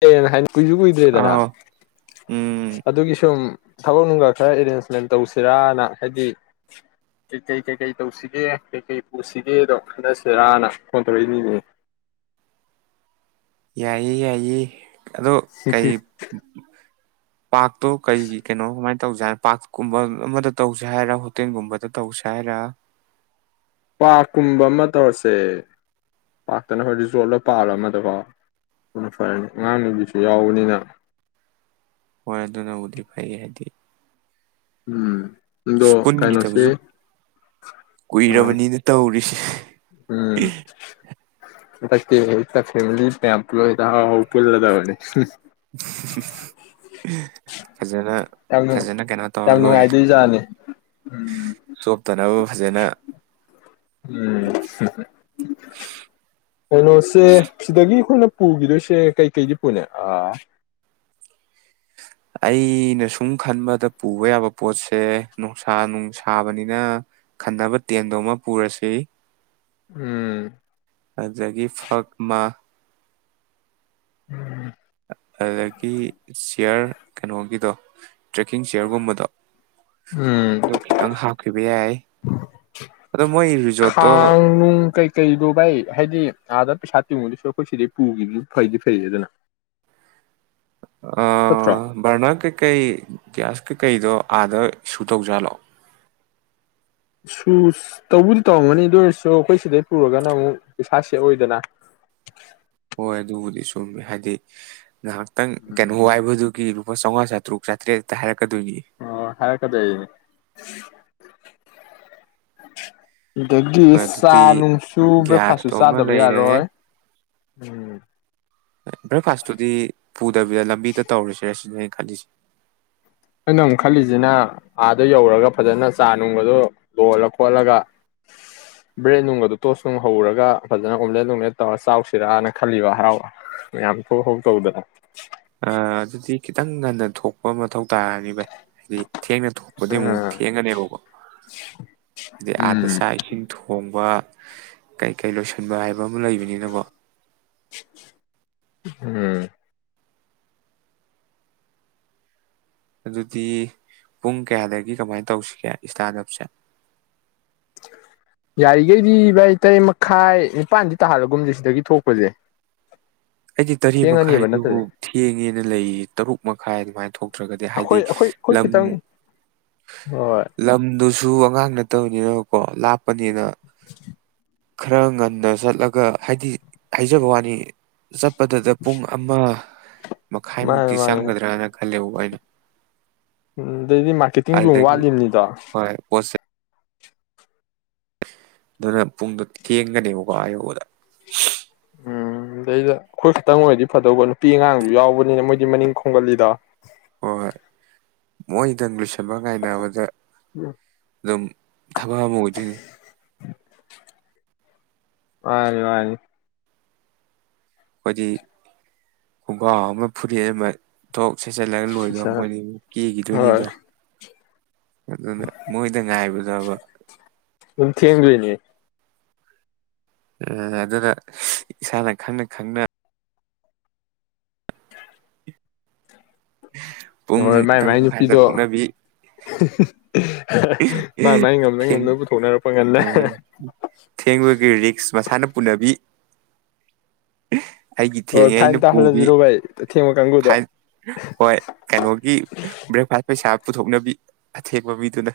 [unintelligible] ꯀꯨꯏꯁꯨ ꯀꯨꯏꯗ꯭ꯔꯦꯗꯅ ꯑꯥꯎ ꯎꯝ ꯑꯗꯨꯒꯤ ꯁꯨꯝ ꯊꯕꯛ ꯅꯨꯡꯒ ꯈꯔ ꯑꯦꯔꯦꯟꯖꯃꯦꯟ ꯇꯧꯁꯤꯔꯥꯅ ꯍꯥꯏꯗꯤ ꯀꯩꯀꯩ ꯀꯩꯀꯩ ꯇꯧꯁꯤꯒꯦ ꯀꯩꯀꯩ ꯄꯨꯁꯤꯒꯦꯗꯣ ꯈꯟꯅꯁꯤꯔꯅ ꯐꯣꯟ ꯇꯧꯔꯛꯏꯅꯤꯅꯦ ꯌꯥꯏꯌꯦ ꯌꯥꯏꯌꯦ ꯑꯗꯣ ꯁꯤꯐꯤꯁ ꯄꯥꯛꯇꯣ ꯀꯔꯤꯒꯤ ꯀꯩꯅꯣꯥꯏ ꯇꯧꯖꯥꯠ ꯄꯥꯔꯛꯀꯨꯝꯕ ꯑꯃꯗ ꯇꯧꯁꯦ ꯍꯥꯏꯔ ꯍꯣꯇꯦꯜꯒꯨꯝꯕꯗ ꯇꯧꯁꯦ ꯍꯥꯏꯔ ꯄꯥꯔꯛꯀꯨꯝꯕ ꯑꯃ ꯇꯧꯔꯁꯦ ꯄꯥꯔꯇꯅ ꯍꯈꯣꯏ ꯔꯤꯖꯣꯔꯠꯂ ꯄꯥꯜꯂ ꯑꯃꯗꯀꯣ ꯑꯗꯨꯅ ꯐꯔꯅꯤ ꯑꯉꯥꯡ ꯅꯨꯕꯤꯁꯨ ꯌꯥꯎꯕꯅꯤꯅ ꯍꯣꯏ ꯑꯗꯨꯅꯕꯨꯗꯤ ꯐꯩ ꯍꯥꯏꯗꯤ ꯎꯝ ꯑꯗꯣ ꯑꯁ ꯀꯩꯅꯣꯁꯤ ꯄꯨꯟꯈꯤꯗꯕꯁꯨ ꯀꯨꯏꯔꯕꯅꯤꯅ ꯇꯧꯔꯤꯁꯤ ꯎꯝ ꯍꯟꯗꯛꯇꯤ ꯑꯩ ꯈꯔ ꯐꯦꯃꯂꯤ ꯃꯌꯥꯝ ꯄꯨꯟꯂꯗꯕꯅꯤ ꯐꯖꯅ ꯌꯥꯝ ꯐꯖꯅ ꯀꯩꯅꯣ ꯇꯧꯔ ꯌꯥꯝ ꯂꯣꯏꯔꯦ ꯅꯨꯡꯉꯥꯏꯗꯣꯏꯖꯥꯠꯅꯤ ꯎꯝ ꯆꯣꯞꯇꯅꯕ ꯐꯖꯅ ꯎꯝ ꯀꯩꯅꯣꯁꯦ ꯁꯤꯗꯒꯤ ꯑꯩꯈꯣꯏꯅ ꯄꯨꯈꯤꯗꯣꯏꯁꯦ ꯀꯩꯀꯩꯒꯤ ꯄꯨꯅꯤ ꯑ ꯑꯩꯅ ꯁꯨꯝ ꯈꯟꯕꯗ ꯄꯨꯕ ꯌꯥꯕ ꯄꯣꯠꯁꯦ ꯅꯨꯡꯁꯥ ꯅꯨꯡꯁꯥꯕꯅꯤꯅ ꯈꯟꯅꯕ ꯇꯦꯟꯗꯣ ꯑꯃ ꯄꯨꯔꯁꯤ ꯎꯝ ꯑꯥꯗꯒꯤ ꯐꯛ ꯃꯥ ꯎꯝ ꯑꯗꯒꯤ ꯆꯤꯌꯔ ꯀꯩꯅꯣꯒꯤꯗꯣ ꯇ꯭ꯔꯦꯛꯀꯤꯡ ꯆꯤꯌꯔꯒꯨꯝꯕꯗꯣ ꯎꯝ ꯑꯗꯨ ꯈꯤꯇꯪ ꯍꯥꯞꯈꯤꯕ ꯌꯥꯏ ꯑꯗꯣ ꯃꯣꯏ ꯔꯤꯖꯣꯔꯠꯇꯣ ꯈꯥꯡ ꯅꯨꯡ ꯀꯩꯀꯩꯗꯣ ꯚꯥꯏ ꯍꯥꯏꯗꯤ ꯑꯥꯗ ꯄꯩꯁꯥ ꯇꯤꯉꯨꯗꯧ ꯁꯔꯨꯛ ꯑꯩꯈꯣꯏ ꯁꯤꯗꯩꯩ ꯄꯨꯈꯤꯕꯅ ꯐꯩꯗꯤ ꯐꯩ ꯑꯗꯨꯅ ꯑ ꯅꯠꯇ꯭ꯔꯣ ꯕꯔꯅꯥꯗ ꯀꯩ ꯀꯩ ꯒꯌꯥꯁ ꯀꯩ ꯀꯩꯗꯣ ꯑꯥꯗ ꯏꯁꯨ ꯇꯧꯖꯥꯠꯂꯣ ꯏꯁꯨꯁ ꯇꯧꯕꯗꯤ ꯇꯧꯔꯝꯒꯅꯤ ꯑꯗꯨ ꯑꯣꯏꯔꯁꯨ ꯑꯩꯈꯣꯏ ꯁꯤꯗꯩ ꯄꯨꯔꯒꯅ ꯑꯃꯨꯛ ꯄꯩꯁꯥ ꯁꯦꯕ ꯑꯣꯏꯗꯅ ꯍꯣꯏ ꯑꯗꯨꯕꯨꯗꯤ ꯁꯨꯝꯃꯦ ꯍꯥꯏꯗꯤ ꯉꯥꯏꯍꯥꯛꯇꯪ ꯀꯩꯅꯣ ꯋꯥꯏꯕꯗꯨ ꯗꯨꯒꯤ ꯂꯨꯄ ꯆꯧꯉꯥ ꯆꯥꯇꯔ꯭ꯨꯛ ꯆꯥꯇꯔ꯭ꯦꯠ ꯍꯦꯛꯇꯥ ꯍꯥꯏꯔꯛ ꯑꯑ ꯍꯥꯏꯔꯛꯀꯗꯣꯏꯅꯤꯅꯦ ꯑꯗꯒꯤ ꯍꯣꯏ ꯆꯥ ꯑꯗꯨꯗꯤ ꯅꯨꯡꯁꯨ ꯕ꯭ꯔꯦꯛꯐꯥꯁꯁꯨ ꯒ꯭ꯌꯥꯁꯇꯣ ꯑꯃ ꯆꯥꯗꯕ ꯂꯩꯔꯦ ꯌꯥꯔꯣꯏ ꯎꯝ ꯕ꯭ꯔꯦꯛꯐꯥꯁꯇꯨꯗꯤ ꯄꯨꯗꯕꯤꯗ ꯂꯝꯕꯤꯗ ꯇꯧꯔꯁꯤꯔ ꯁꯤꯅꯤ ꯑꯩꯅ ꯈꯜꯂꯤꯁꯦ ꯑꯩꯅ ꯑꯃꯨꯛ ꯈꯜꯂꯤꯁꯤꯅ ꯑꯥꯗ ꯌꯧꯔꯒ ꯐꯖꯅ ꯆꯥ ꯅꯨꯡꯒꯗꯣ ꯂꯣꯜꯂ ꯈꯣꯠꯂꯒ ꯕ꯭ꯔꯦꯠ ꯅꯨꯡꯒꯗꯣ ꯇꯣꯁ ꯅꯨꯡ ꯍꯧꯔꯒ ꯐꯖꯅ ꯑꯣꯝꯂꯦꯠ ꯅꯨꯡꯂꯦꯠ ꯇꯧꯔ ꯆꯥꯎꯁꯤꯔꯅ ꯈꯜꯂꯤꯕ ꯍꯔꯥꯎ ꯃꯌꯥꯝ ꯊꯣꯛ ꯍꯧꯥꯎ ꯇꯧꯗꯅ ꯑꯗꯨꯗꯤ ꯈꯤꯇꯪ ꯉꯟꯅ ꯊꯣꯛꯄ ꯃꯊꯧ ꯇꯥꯔꯅꯤ ꯕꯥꯢ ꯍꯥꯏꯗꯤ ꯊꯦꯡꯅ ꯊꯣꯛꯄꯗꯤ ꯑꯃꯨꯛ ꯑ ꯊꯦꯡꯒꯅꯦꯕꯀꯣ ꯍꯥꯏꯗꯤ ꯑꯗꯥ ꯎꯝ ꯆꯥꯛ ꯏꯁꯤꯡ ꯊꯣꯡꯕ ꯀꯩ ꯀꯩ ꯂꯣꯏꯁꯟꯕ ꯍꯥꯏꯕ ꯑꯃꯥ ꯂꯩꯕꯅꯤꯅꯀꯣ ꯎꯝ ꯑꯗꯨꯗꯤ ꯄꯨꯡ ꯀꯌꯥꯗꯒꯤ ꯀꯃꯥꯏꯅ ꯇꯧꯁꯤꯒꯦ ꯏꯁꯇꯥꯔꯠ ꯑꯞꯁꯦ ꯌꯥꯔꯤꯈꯩꯗꯤ ꯚꯥꯏ ꯇꯔꯦꯠ ꯃꯈꯥꯏ ꯅꯤꯄꯥꯜꯗꯤ ꯇꯥꯍꯜꯂꯒꯨꯝꯁꯦ ꯁꯤꯗꯒꯤ ꯊꯣꯛꯄꯁꯦ ꯑꯩꯗꯤ ꯇꯔꯦꯠ ꯊꯦꯡꯉꯅꯤꯕ ꯃꯈꯥꯏꯗꯨꯕꯨ ꯅꯠꯇ꯭ꯔꯗꯤ ꯊꯦꯡꯉꯦꯅ ꯂꯩꯔꯤ ꯇꯔꯨꯛ ꯃꯈꯥꯏ ꯑꯗꯨꯃꯥꯏꯅ ꯊꯣꯛꯇ꯭ꯔꯒꯗꯤ ꯍꯥꯏꯗꯤ ꯑꯩꯈꯣꯏ ꯑꯩꯈꯣꯏ ꯑꯩꯈꯣꯏ ꯂꯝ ꯈꯤꯇꯪ ꯍꯣꯏ ꯂꯝꯗꯨꯁꯨ ꯑꯉꯥꯡ ꯅꯠꯇꯕꯅꯤꯅ ꯀꯣ ꯂꯥꯞ ꯄꯅꯤꯅ ꯈꯔ ꯉꯟꯅ ꯆꯠꯂꯒ ꯍꯥꯏꯗꯤ ꯍꯥꯏꯖꯕ ꯋꯥꯅꯤ ꯆꯠꯄꯗꯗ ꯄꯨꯡ ꯑꯃ ꯃꯥꯅꯦ ꯃꯈꯥꯏꯃꯨꯛꯇꯤ ꯃꯥꯅꯦ ꯆꯪꯒꯗ꯭ꯔꯥꯅ ꯍꯂꯎ ꯑꯩꯅꯨ ꯎꯝ ꯗꯩꯗꯤ ꯃꯥꯔꯀꯦꯇꯤꯡꯁꯨ ꯑꯃꯨꯛ ꯋꯥꯠꯂꯤꯕꯅꯤꯗꯣ ꯍꯣꯏ ꯑꯗꯨꯅ ꯄꯨꯡꯗꯨꯣ ꯊꯦꯡꯒꯅꯦꯕꯀꫭ ꯑ ꯌꯧꯕꯗ ꯎꯝ ꯗꯩꯗ ꯑꯩꯈꯣꯏ ꯈꯤꯇꯪ ꯑꯣꯏꯔꯗꯤ ꯐꯗꯧꯕ ꯅꯨꯄꯤ ꯑꯉꯥꯡꯁꯨ ꯌꯥꯎꯕꯅꯤꯅ ꯃꯣꯏꯗꯤ ꯃꯅꯤꯡ ꯈꯣꯝꯒꯜꯂꯤꯗꫭ ꯍꯣꯏ ꯍꫭꯏ ꯃꯣꯏꯗꯪ ꯂꯤ ꯁꯟꯕ ꯉꯥꯏꯅꯕꯗ ꯑꯗꯨꯝ ꯊꯕꯛ ꯑꯃ ꯑꯣꯏꯗꯣꯏꯅꯤ [inaudible] ꯃꯥꯅꯤ ꯃꯥꯅꯤ ꯑꯈꯣꯏꯗꯤ ꯈꯣꯡꯒ꯭ꯔꯥꯎ ꯑꯃ ꯐꯨꯔꯤꯠ ꯑꯃ ꯊꯣꯛ ꯁꯣꯏꯆꯜꯂꯒ ꯂꯣꯏꯗꯣ ꯃꯣꯏꯗꯤ ꯃꯨꯛ ꯍꯣꯏ ꯀꯦꯒꯤꯗꯣꯏꯅꯤꯗꯣ ꯑꯗꯨꯗ ꯃꯣꯏꯗꯪ ꯉꯥꯏꯕꯗꯕ ꯑꯗꯨꯝ ꯊꯦꯡꯗꯣꯏꯅꯤ [unintelligible] ꯑꯗꯨꯅ ꯏꯁꯥꯅ ꯈꯪꯅ ꯈꯪꯅ ꯏ ꯍꯣꯏ ꯃꯥꯏ ꯃꯥꯏ ꯃꯈꯥꯏꯗ ꯅꯨꯄꯤꯗꯣ ꯊꯣꯛꯅꯕꯤ ꯃꯥ ꯃꯥꯥꯏ ꯉꯝꯅ ꯊꯦꯡ ꯉꯝꯅꯚ ꯄꯨꯊꯣꯛꯅꯔꯛꯄ ꯉꯟꯅ ꯊꯦꯡꯕꯒꯤ ꯔꯤꯛꯁ ꯄꯨꯅꯕꯤ ꯏ ꯑꯩꯒꯤ ꯍꯣꯏ ꯊꯦꯡꯉꯦ ꯑꯩꯅ ꯐꯥꯏꯟ ꯄꯨꯕꯤ ꯇꯥꯍꯜꯂꯁꯤꯔꯣ ꯚꯥꯏ ꯑꯊꯦꯡꯕ ꯀꯥꯡꯕꯨꯗꯣ ꯐꯥꯏꯟ ꯍꯣꯏ ꯀꯩꯅꯣꯒꯤ ꯕ꯭ꯔꯦꯛꯐꯥꯁ ꯄꯩꯁꯥ ꯄꯨꯊꯣꯛꯅꯕꯤ ꯑꯊꯦꯡꯕ ꯃꯤꯗꯨꯅ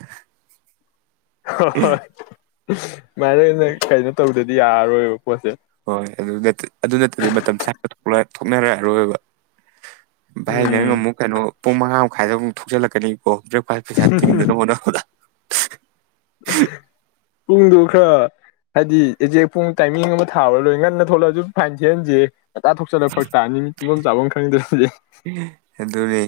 ꯍꫭ ꯍꯣꯏ [inaudible] ꯃꯥꯏꯔꯦꯅꯦ ꯀꯩꯅꯣ ꯇꯧꯗꯗꯤ ꯌꯥꯔ [unintelligible] ꯍꯣꯏ ꯑꯗꯨ ꯅꯠꯇ ꯑꯗꯨ ꯅꯠꯇꯗꯤ ꯃꯇꯝ ꯆꯥꯅ ꯊꫭꯛꯂꯑꫭꯏ ꯊꯣꯛꯅꯔ ꯑꯔꯣꯏꯕ ꯚꯥꯏ ꯅꯪ ꯎꯝ ꯑꯃꯨꯛ ꯀꯩꯅꯣ ꯄꯨꯡ ꯃꯉꯥ ꯃꯈꯥꯏꯗ ꯑꯃꯨꯛ ꯊꯣꯛꯆꯜꯂꯛꯀꯅꯤ ꯑꯣ ꯕ‍꯭ꯔꯦꯛꯐꯥꯁ ꯄꯩꯁꯥ ꯊꯤꯡꯗꯅꯕ ꯍꫭꯠꯅꯕꯗ ꯄꯨꯡꯗꯨꯕꯨ ꯈꯔ ꯍꯥꯏꯗꯤ ꯑꯦꯖꯦꯛ ꯄꯨꯡ ꯇꯥꯏꯃꯤꯡ ꯑꯃ ꯊꯥꯕꯔ ꯂꯣꯏ ꯉꯟꯅ ꯊꯣꯂꯛꯑꯁꯨ ꯐꯥꯏꯟ ꯊꯤꯍꯟꯁꯤꯍꯦ ꯉꯟꯇꯥ ꯊꯣꯛꯆꯜꯂ ꯐꯔꯛ ꯇꯥꯅꯤ ꯃꯤ ꯇꯨꯝꯕꯝ ꯆꯥꯕꯝ ꯈꯪꯉꯗꯕ ꯌꯥ ꯑꯗꯨꯅꯤ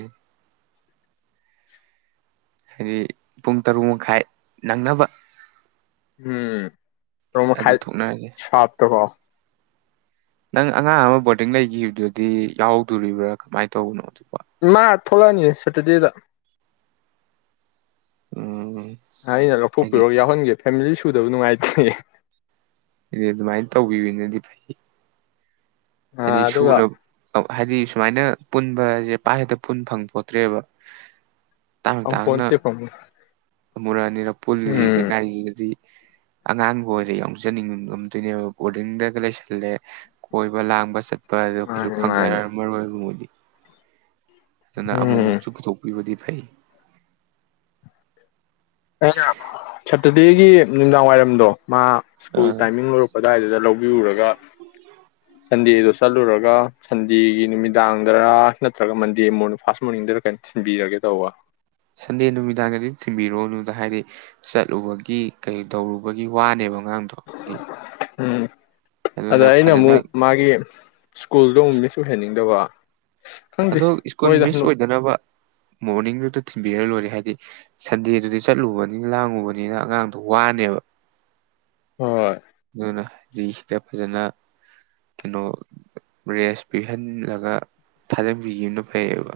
ꯍꯥꯏꯗꯤ ꯄꯨꯡ ꯇꯔꯨꯛ ꯃꯈꯥꯏ ꯅꯪꯅꯕ ꯎꯝ ꯔꯃ ꯑꯗꯨ ꯈꯥꯏ ꯊꯣꯛꯅꯔꯁꯦ ꯁꯞꯇ ꯀꯣ ꯅꯪ ꯑꯉꯥꯡ ꯑꯃ ꯕꯣꯔꯗꯤꯡ ꯂꯩꯈꯤꯕꯗꯨꯗꯤ ꯌꯥꯎꯗꯣꯔꯤꯕ꯭ꯔꯥ ꯀꯃꯥꯏꯅ ꯇꯧꯕꯅꯣ ꯃꯥ ꯊꯣꯛꯣꯔꯥꯅꯤ ꯁꯦꯇꯔꯗꯦꯗ ꯎꯝ ꯑꯩꯅ ꯂ ꯍꯥꯏꯗꯤ ꯐꯨꯔꯣ ꯌꯥꯎ ꯍꯣꯟꯒꯦ ꯐꯦꯃꯤꯂꯤ ꯁꯨꯗꯕ ꯅꯨꯡꯉꯥꯏꯇ꯭ꯦ ꯏꯗꯤ ꯑꯗꯨꯃꯥꯏꯅ ꯇꯧꯕꯤꯕꯅꯗꯤ ꯐꯩ ꯍꯥꯏꯗꯤ ꯑꯗꯨꯒ ꯁꯨꯅ ꯍꯥꯏꯗꯤ ꯁꯨꯃꯥꯏꯅ ꯄꯨꯟꯕꯁꯦ ꯄꯥꯏ ꯍꯦꯛꯇ ꯐꯨꯟ ꯐꯪꯄꯣꯇ꯭ꯔꯦꯕ ꯑꯃ ꯄꯣ ꯆꯩꯦ ꯐꯥꯎꯝꯃꯤ ꯃꯨꯔꯥꯅꯤ ꯄꯨꯂꯤꯁꯁꯤꯁꯦ ꯀꯒꯥꯔꯤꯒꯤꯗꯤ ꯑꯉꯥꯡꯕꯨ ꯑꯣꯏꯔ ꯌꯎꯆꯅꯤꯡ ꯉꯝꯗꯣꯏꯅꯦꯕ ꯕꯣꯔꯗꯤꯡꯗꯒ ꯂꯩꯁꯜꯂꯦ ꯀꯣꯏꯕ ꯂꯥꯡꯕ ꯁꯠ ꯗꯣ ꯀꯩꯁꯨ ꯃꯥꯅꯤ ꯃꯥꯅꯤ ꯐꯝꯖꯔꯔ ꯃꯔꯨ ꯑꯣꯏꯕ ꯃꯣꯏꯗꯤ ꯑꯗꯨꯅ ꯎꯝ ꯑꯃꯨꯛꯁꯨ ꯄꯨꯊꯣꯛꯄꯤꯕꯗꯤ ꯐꯩ ꯗꯦꯒꯤ ꯅꯨꯡꯗꯥꯡ ꯋꯥꯏꯔꯝꯗꯣ ꯃꯥ ꯁ꯭ꯀꯨꯜ ꯑꯥ ꯇꯥꯏꯃꯤꯡ ꯂꯣꯏꯔꯛꯄ ꯑꯗꯨꯋꯥꯏꯗꯨꯗ ꯂꯧꯕꯤꯔꯨꯔꯒ ꯁꯟꯗꯦꯗꯣ ꯆꯠꯂꯨꯔꯒ ꯁꯟꯗꯦꯒꯤ ꯅꯨꯃꯤꯗꯥꯡꯗꯔꯥ ꯅꯠꯇ꯭ꯔꯒ ꯃꯟꯗꯦ ꯃꯣꯔꯅꯤ ꯐꯥꯔꯁ ꯃꯣꯔꯅꯤꯡꯗꯔ ꯀꯩꯅꯣ ꯊꯤꯟꯕꯤꯔꯒꯦ ꯇꯧꯕ ꯁꯟꯗꯦ ꯅꯨꯃꯤꯗꯥꯡꯒꯗꯤ ꯊꯤꯟꯕꯤꯔꯣꯅꯨꯗ ꯍꯥꯏꯗꯤ ꯆꯠꯂꯨꯕꯒꯤ ꯀꯩ ꯇꯧꯔꯨꯕꯒꯤ ꯋꯥꯅꯦꯕ ꯑꯉꯥꯡꯗꯣ ꯍꯥꯏꯗꯤ ꯎꯝ ꯑꯗ ꯑꯗꯨꯅ ꯑꯩꯅ ꯐꯖꯅ ꯑꯃꯨꯛ ꯃꯥꯒꯤ ꯁ꯭ꯀꯨꯜꯗꯨ ꯑꯃꯨꯛ ꯃꯤꯁ ꯑꯣꯏꯍꯟꯅꯤꯡꯗꯕ ꯈꯪꯗꯦ ꯑꯗꯣ ꯁ꯭ꯀꯨꯜ ꯍꯣꯏꯗ ꯃꯤꯁ ꯑꯣꯏꯗꯅꯕ ꯃꯣꯔꯅꯤꯡꯗꯨꯗ ꯊꯤꯟꯕꯤꯔ ꯂꯣꯏꯔꯦ ꯍꯥꯏꯗꯤ ꯁꯟꯗꯦꯗꯨꯗꯤ ꯆꯠꯂꯨꯕꯅꯤꯅ ꯂꯥꯡꯉꯨꯕꯅꯤꯅ ꯑꯉꯥꯡꯗꯣ ꯋꯥꯅꯦꯕ ꯍꯣꯏ ꯅꯅꯥꯏ ꯔꯤꯁꯇ ꯐꯖꯅ ꯀꯩꯅꯣ ꯔꯦꯁ ꯄꯤꯍꯜꯂꯒ ꯊꯥꯖꯟꯕꯤꯒꯤꯝꯕꯅ ꯐꯩꯌꯦꯕ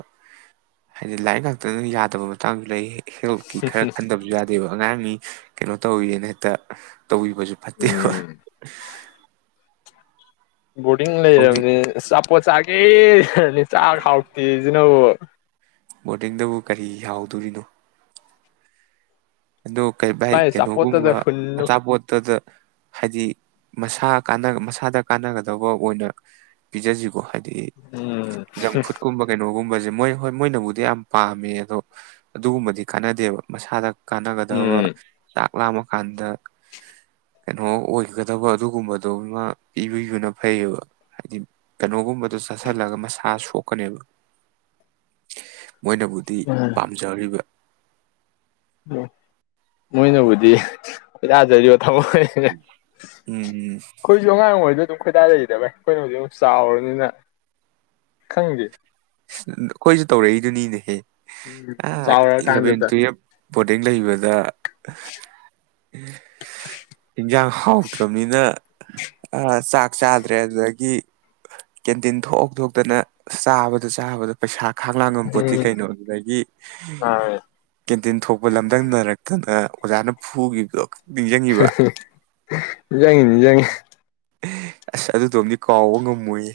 ꯍꯥꯏꯗꯤ ꯂꯥꯏꯔꯤꯛ ꯉꯥꯛ ꯐꯖꯅ ꯌꯥꯗꯕ ꯃꯇꯥꯡꯗꯨ ꯂꯩ ꯍꯦꯜꯇꯀꯤ ꯈꯔ ꯈꯟꯗꯕꯁꯨ ꯌꯥꯗꯦꯕ ꯑꯉꯥꯡ ꯃꯤ ꯀꯩꯅꯣ ꯇꯧꯋꯦꯅꯦ ꯍꯦꯛꯇ ꯇꯧꯕꯤꯕꯁꯨ ꯐꯠꯇꯦꯕ ꯎꯝ ꯕꯣꯔꯗꯤꯡ ꯍꯧꯖꯤꯛ ꯂꯩꯔꯝꯅꯦ ꯑꯆꯥꯄꯣꯠ ꯆꯥꯒ ꯑꯦꯍ ꯆꯥꯕꯗ ꯍꯥꯎꯇꯦꯁꯤꯅꯕꯨ ꯕꯣꯔꯗꯤꯡꯗꯕꯨ ꯀꯔꯤ ꯍꯥꯎꯗꯣꯔꯤꯅꯣ꯫ ꯑꯗꯣ ꯀꯩ ꯚꯥꯏ ꯃꯥꯏ ꯑꯆꯥꯄꯣꯠꯇꯗ ꯀꯩꯅꯣꯒꯨꯝꯕ ꯍꯨꯟꯅꯨ ꯑꯆꯥꯄꯣꯠꯇꯗ ꯍꯥꯏꯗꯤ꯫ ꯃꯁꯥ ꯃꯁꯥꯗ ꯀꯥꯟꯅꯒꯗꯕ ꯑꯣꯏꯅ ꯄꯤꯖꯁꯤꯀꯣ ꯍꯥꯏꯗꯤ꯫ ꯎꯝ ꯗꯤ ꯖꯪ ꯐꯨꯗꯀꯨꯝꯕ ꯀꯩꯅꯣꯒꯨꯝꯕꯁꯦ꯫ ꯃꯣꯏ ꯍꯣꯏ ꯃꯣꯏꯅꯕꯨꯗꯤ ꯌꯥꯝ ꯄꯥꯝꯃꯦ ꯑꯗꯣ ꯑꯗꯨꯒꯨꯝꯕꯗꯤ ꯀꯥꯟꯅꯗꯦꯕ ꯃꯁꯥꯗ꯫ ꯀꯥꯟꯅꯒꯗꯕ ꯎꯝ ꯆꯥꯛ ꯂꯥꯃꯀꯥꯟꯗ ꯀꯩꯅꯣ ꯑꯣꯏꯒꯗꯕ ꯑꯗꯨꯒꯨꯝꯕꯗꯣꯃ ꯄꯤꯕꯕꯅ ꯐꯩꯌꯦꯕ ꯍꯥꯏꯗꯤ ꯀꯩꯅꯣꯒꯨꯝꯕ꯫ ꯑꯗꯨ ꯆꯥꯁꯤꯜꯂꯒ ꯃꯁꯥꯁꯣꯛ꯫ ꯀꯅꯦꯕ꯫ ꯃꯣꯏꯅꯕꯨꯗꯤ ꯄꯥꯝꯖꯔꯤꯕ꯫ ꯃꯣꯏꯅꯕꯨꯗꯤ ꯈꯣꯏꯗꯥꯖꯔꯤꯕ꯫ [unintelligible] ꯎꯝ ꯑꯩꯈꯣꯏꯁꯨ ꯑꯉꯥꯡ ꯑꯣꯏꯔꯤꯉꯩꯗ꯫ ꯑꯗꯨꯝ ꯈꯣꯏꯗꯥꯖꯩꯗ ꯕꯥꯏ ꯑꯩꯈꯣꯏꯅ ꯍꯨꯖꯤꯛ ꯑꯃꯨꯛ ꯆꯥꯎꯔꯕꯅꯤꯅ ꯈꯪꯗꯦ꯫ ꯑꯩꯈꯣꯏꯁꯨ ꯇꯧꯔꯛꯏꯗꯨꯅꯤꯅꯦꯍꯦ꯫ ꯎꯝ ꯑꯥ ꯆꯥꯎꯔ ꯀꯥꯟꯗ ꯏꯂꯚꯦꯟ ꯇ꯫ ꯇꯨꯌꯦꯜꯞ ꯕꯣꯔꯗꯤꯡ ꯂꯩꯕꯗ꯫ ꯏꯟꯁꯥꯡ ꯍꯥꯎꯇ꯭ꯔꯝꯅꯤꯅ꯫ ꯆꯥꯛ ꯆꯥꯗ꯭ꯔꯦ ꯑꯗꯨꯗꯒꯤ ꯀꯦꯟꯇꯤꯟ ꯊꯣꯛ ꯊꯣꯛꯇꯅ ꯆꯥꯕ꯫ ꯗ ꯆꯥꯕꯗ ꯄꯩꯁꯥ꯫ ꯈꯥꯛꯂꯥꯡ ꯉꯝꯄꯣꯠꯇꯦ ꯎꯝ ꯀꯩꯅꯣ ꯑꯗꯨꯗꯒꯤ ꯑꯥ ꯀꯦꯟꯇꯤꯟ ꯊꯣꯛꯄ ꯂꯝꯗꯪꯅꯔꯛꯇꯅ꯫ ꯑꯣꯖꯥꯅ ꯐꯨꯒꯤꯕꯗꯣ꯫ ꯅꯤꯖꯪꯉꯤ ꯅꯤꯖꯪꯉꯤ꯫ ꯑꯁ ꯑꯗꯨꯗꯨꯃꯗꯤ ꯀꯥꯎꯕ ꯉꯝꯃꯣꯏꯌꯦ꯫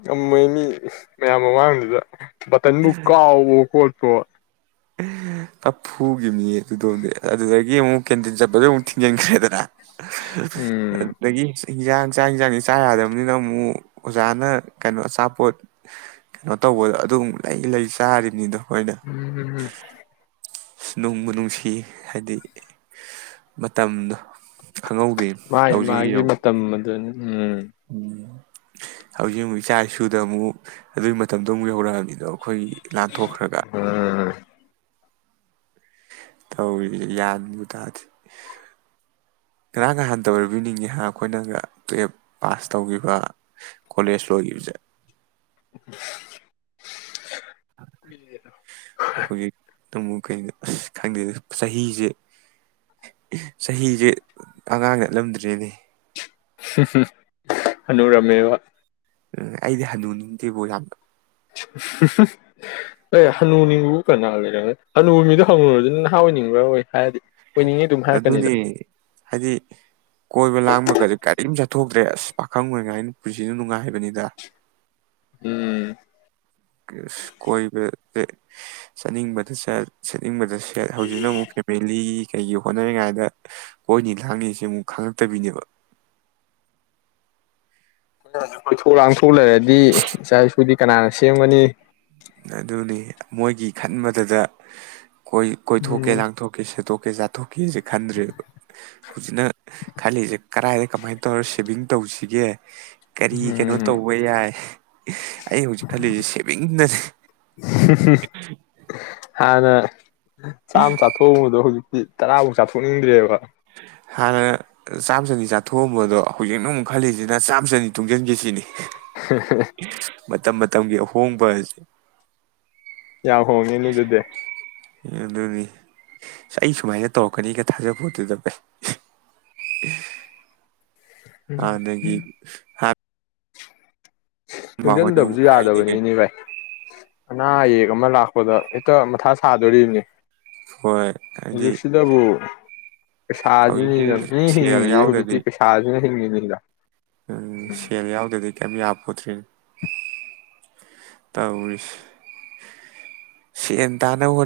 ꯉꯝꯃꯣꯏ ꯃꯤ ꯃꯌꯥꯝ ꯃꯃꯥꯡꯗꯨꯗ꯫ ꯕꯇꯟꯕꯨ ꯀꯥꯕꯣꯑꯣ ꯈꯣꯠ [unintelligible] ꯐ ꯐꯨꯒꯤꯝꯅꯤꯌꯦ ꯑꯗꯨꯗꯣꯝꯗꯤ ꯑꯗꯨꯗꯒꯤ ꯑꯃꯨꯛ ꯀꯦꯟꯇꯤꯟ ꯆꯠꯄꯗꯣ ꯑꯃꯨꯛ ꯊꯤꯡꯖꯤꯟꯈ꯭ꯔꯦꯗꯅ꯫ ꯎꯝ ꯑꯗꯨꯗꯒꯤ꯫ ꯍꯦꯟꯖꯥꯡ ꯆꯥꯛ ꯌꯦꯟꯖꯥꯡꯁꯦ ꯆꯥ ꯌꯥꯗꯕꯅꯤꯅ ꯑꯃꯨꯛ ꯑꯣꯖꯥꯅ ꯀꯩꯅꯣ ꯑꯆꯥꯄꯣꯠ ꯀꯩꯅꯣ ꯇꯧꯕꯗꯣ ꯑꯗꯨꯝ ꯂꯩ ꯂꯩ ꯆꯥꯔꯤꯕꯅꯤꯗꯣ꯫ ꯑꯩꯈꯣꯏꯅ ꯎꯝꯍꯨꯍꯨꯝ꯫ ꯅꯨꯡꯕꯨ ꯅꯨꯡꯁꯤ ꯍꯥꯏꯗꯤ ꯃꯇꯝꯗꯣ꯫ ꯈꯪꯍꯧꯗꯦ ꯃꯥꯥꯏ ꯃꯥꯒꯤ ꯃꯇꯝ ꯑꯗꯨꯅꯤ꯫ ꯎꯝ ꯎꯝ꯫ ꯍꯧꯖꯤꯛ ꯑꯃꯨꯛ ꯏꯆꯥ ꯏꯁꯨꯗ ꯑꯃꯨꯛ ꯑꯗꯨꯒꯤ ꯃꯇꯝꯗꯣ ꯑꯃꯨꯛ ꯌꯧꯔꯛꯑꯕꯅꯤꯗꯣ꯫ ꯑꯩꯈꯣꯏꯒꯤ ꯂꯥꯟꯊꯣꯛꯈ꯭ꯔꯒ ꯎꯝ ꯇꯧꯔꯤꯁꯦ ꯒꯌꯥꯟꯕꯨ ꯇꯥꯗꯦ ꯉꯔꯥꯡ ꯅꯍꯥꯟꯇ ꯑꯣꯏꯔꯕꯣꯏ ꯅꯤꯉꯤ ꯑꯩꯈꯣꯏꯅꯒ ꯇꯨꯌꯦꯜꯞ ꯄꯥꯁ ꯇꯧꯈꯤꯕ ꯀꯣꯂꯦꯖ ꯂꯣꯏꯈꯤꯕꯁꯦ ꯑ ꯁ ꯁꯍ ꯍꯥ ꯇꯃꯨꯛ ꯈꯩꯅ ꯑꯁ ꯈꯪꯗꯦ ꯆꯍꯤꯁꯦ ꯆꯍꯤꯁꯦ ꯑꯉꯥꯡ ꯅꯠꯂꯝꯗ꯭ꯔꯦꯅꯦ ꯍ ꯍ ꯍꯥꯅꯨꯔꯝꯃꯦꯕ ꯎꯨꯝ ꯑꯩꯗꯤ ꯍꯅꯨꯅꯤꯡꯗꯦꯕꯣ ꯌꯥꯝꯅ ꯍ ꯍ ꯑꯥꯏ ꯍꯅꯨ ꯅꯤꯡꯕꯕꯨ ꯀꯅꯥ ꯂꯩꯔꯝꯒꯦ ꯍꯅꯨ ꯃꯤꯗꯣ ꯍꯪꯉꯨꯨꯔꯗꯨꯅ ꯅꯍꯥ ꯑꯣꯏꯅꯤꯡꯕ꯭ꯔꯥ ꯑꯣꯏ ꯍꯥꯏꯔꯗꯤ ꯑꯣꯏꯅꯤꯡꯉꯤ ꯑꯗꯨꯝ ꯑꯗꯨꯅꯤ ꯍꯥꯏꯔꯛꯀꯅꯤꯗ ꯍꯥꯏꯗꯤ ꯀꯣꯏꯕ ꯂꯥꯡꯕꯒꯗꯤ ꯀꯔꯤꯝ ꯆꯠꯊꯣꯛꯇ꯭ꯔꯦ ꯑꯁ ꯄꯥꯈꯪ ꯑꯣꯏꯉꯥꯏ ꯄꯨꯟꯁꯤꯁꯨ ꯅꯨꯡꯉꯥꯏꯕꯅꯤꯗ ꯎꯨꯝ ꯀꯥꯁ ꯀꯣꯏꯕ ꯆꯠꯅꯤꯡꯕꯗ ꯆꯠ ꯁꯦꯟꯅꯤꯡꯕꯗ ꯁ ꯐꯦ ꯍꯧꯖꯤꯛꯅꯃꯨꯛ ꯐꯦꯃꯤꯂꯤ ꯀꯩꯒꯤ ꯍꯣꯠꯅꯔꯤꯉꯥꯏꯗ ꯀꯣꯏꯅꯤ ꯂꯥꯡꯅꯤꯁꯤ ꯑꯃꯨꯛ ꯈꯪꯉꯛꯇꯕꯤꯅꯦꯕ ꯑꯈꯣꯏꯅ ꯍꯧꯖꯤꯛ ꯀꯣꯏꯊꯣꯛ ꯂꯥꯡꯊꯣꯛ ꯂꯩꯔꯗꯤ ꯏꯆꯥ ꯏꯁꯨꯗꯤ ꯀꯅꯥꯅ ꯁꯦꯝꯒꯅꯤ ꯑꯗꯨꯅꯤ ꯃꯣꯏꯒꯤ ꯈꯟꯕꯗꯗ ꯍ ꯀꯣꯏ ꯀꯣꯏꯊꯣꯛꯀꯦ ꯎꯝ ꯂꯥꯡꯊꯣꯛꯀꯦ ꯁꯦꯠꯇꯣꯛ ꯀꯖꯥ-ꯊꯣ ꯀꯦꯁꯦ ꯈꯟꯗ꯭ꯔꯦꯕ ꯍꯧꯖꯤꯛꯅ ꯈꯜꯂꯤꯁꯦ ꯀꯔꯥꯏꯗ ꯀꯃꯥꯏ ꯇꯧꯔ ꯁꯦꯚꯤꯡ ꯇꯧꯁꯤꯒꯦ ꯍ ꯀꯔꯤ ꯀꯩꯅꯣ ꯎꯝ ꯇꯧꯕ ꯌꯥꯏ ꯍ ꯍꯥ ꯑꯩ ꯍꯧꯖꯤꯛ ꯈꯜꯂꯤꯁꯦ ꯁꯦꯃꯤꯡꯗꯅꯤ ꯍ ꯍ ꯍꯥꯟ ꯅꯥ ꯆꯥꯝ ꯆꯥꯊꯣꯛꯎꯕꯗꯣ ꯍꯧꯖꯤꯛ ꯇꯤ ꯇꯔꯥꯕꯥꯎ ꯆꯥꯊꯣꯛꯅꯤꯡꯗ꯭ꯔꯦꯕ ꯍꯥꯟꯅ ꯆꯥꯝ ꯆꯅꯤ ꯆꯥꯊꯣꯛꯑꯝꯕꯗꯣ ꯍꯧꯖꯤꯛꯅ ꯑꯃꯨꯛ ꯈꯜꯂꯤꯁꯤꯅ ꯆꯥꯝ ꯆꯅꯤ ꯇꯨꯡꯁꯤꯟꯒꯦ ꯁꯤꯅꯤ ꯍꯥ ꯍꯥ ꯃꯇꯝ ꯃꯇꯝꯒꯤ ꯑꯍꯣꯡꯕ ꯍꯥꯏꯁꯦ ꯌꯥꯝ ꯍꯣꯡꯉꯦꯅꯦ ꯑꯗꯨꯗꯤ ꯑꯗꯨꯅꯤ ꯁ ꯑꯩ ꯁꯨꯃꯥꯏꯅ ꯇꯧꯔꯛꯀꯅꯤꯒ ꯊꯥꯖꯄꯣꯠꯇꯦꯗ ꯚꯥꯏ ꯑꯗꯒꯤ ꯍꯥꯟ ꯃꯥꯍꯣꯏꯅ ꯇꯨꯡꯖꯤꯟꯗꯕꯁꯨ ꯑꯃꯨꯛ ꯍꯥꯏꯗꯤ ꯀꯩ ꯌꯥꯗꯕꯅꯤꯅꯦ ꯚꯥꯏ ꯑꯅꯥ ꯑꯌꯦꯛ ꯑꯃ ꯂꯥꯛꯄꯗ ꯍꯦꯛꯇ ꯃꯊꯥ ꯁꯥꯗꯣꯔꯤꯕꯅꯤ ꯍꯣꯏ ꯍꯥꯏꯗꯤ ꯍꯧꯖꯤꯛ ꯁꯤꯗꯕꯨ ꯄꯩꯁꯥꯁꯤꯅꯤ ꯍꯧꯖꯤꯛꯁꯦ ꯌꯥꯝ ꯊꯤ ꯁꯦꯜ ꯍꯤꯡꯉꯤꯁꯦ ꯍꯧꯖꯤꯛꯇꯤ ꯌꯥꯎꯗ꯭ꯔꯗꯤ ꯄꯩꯁꯥꯁꯤꯅ ꯍꯤꯡꯉꯤ ꯅꯤꯡꯗ ꯎꯝ ꯁꯦꯜ ꯌꯥꯎꯗꯗꯤ ꯀꯩꯝ ꯌꯥ ꯔꯤ ꯇꯧꯔꯤꯁ ꯁꯦꯟ ꯇꯥꯅꯕ ꯍꯣ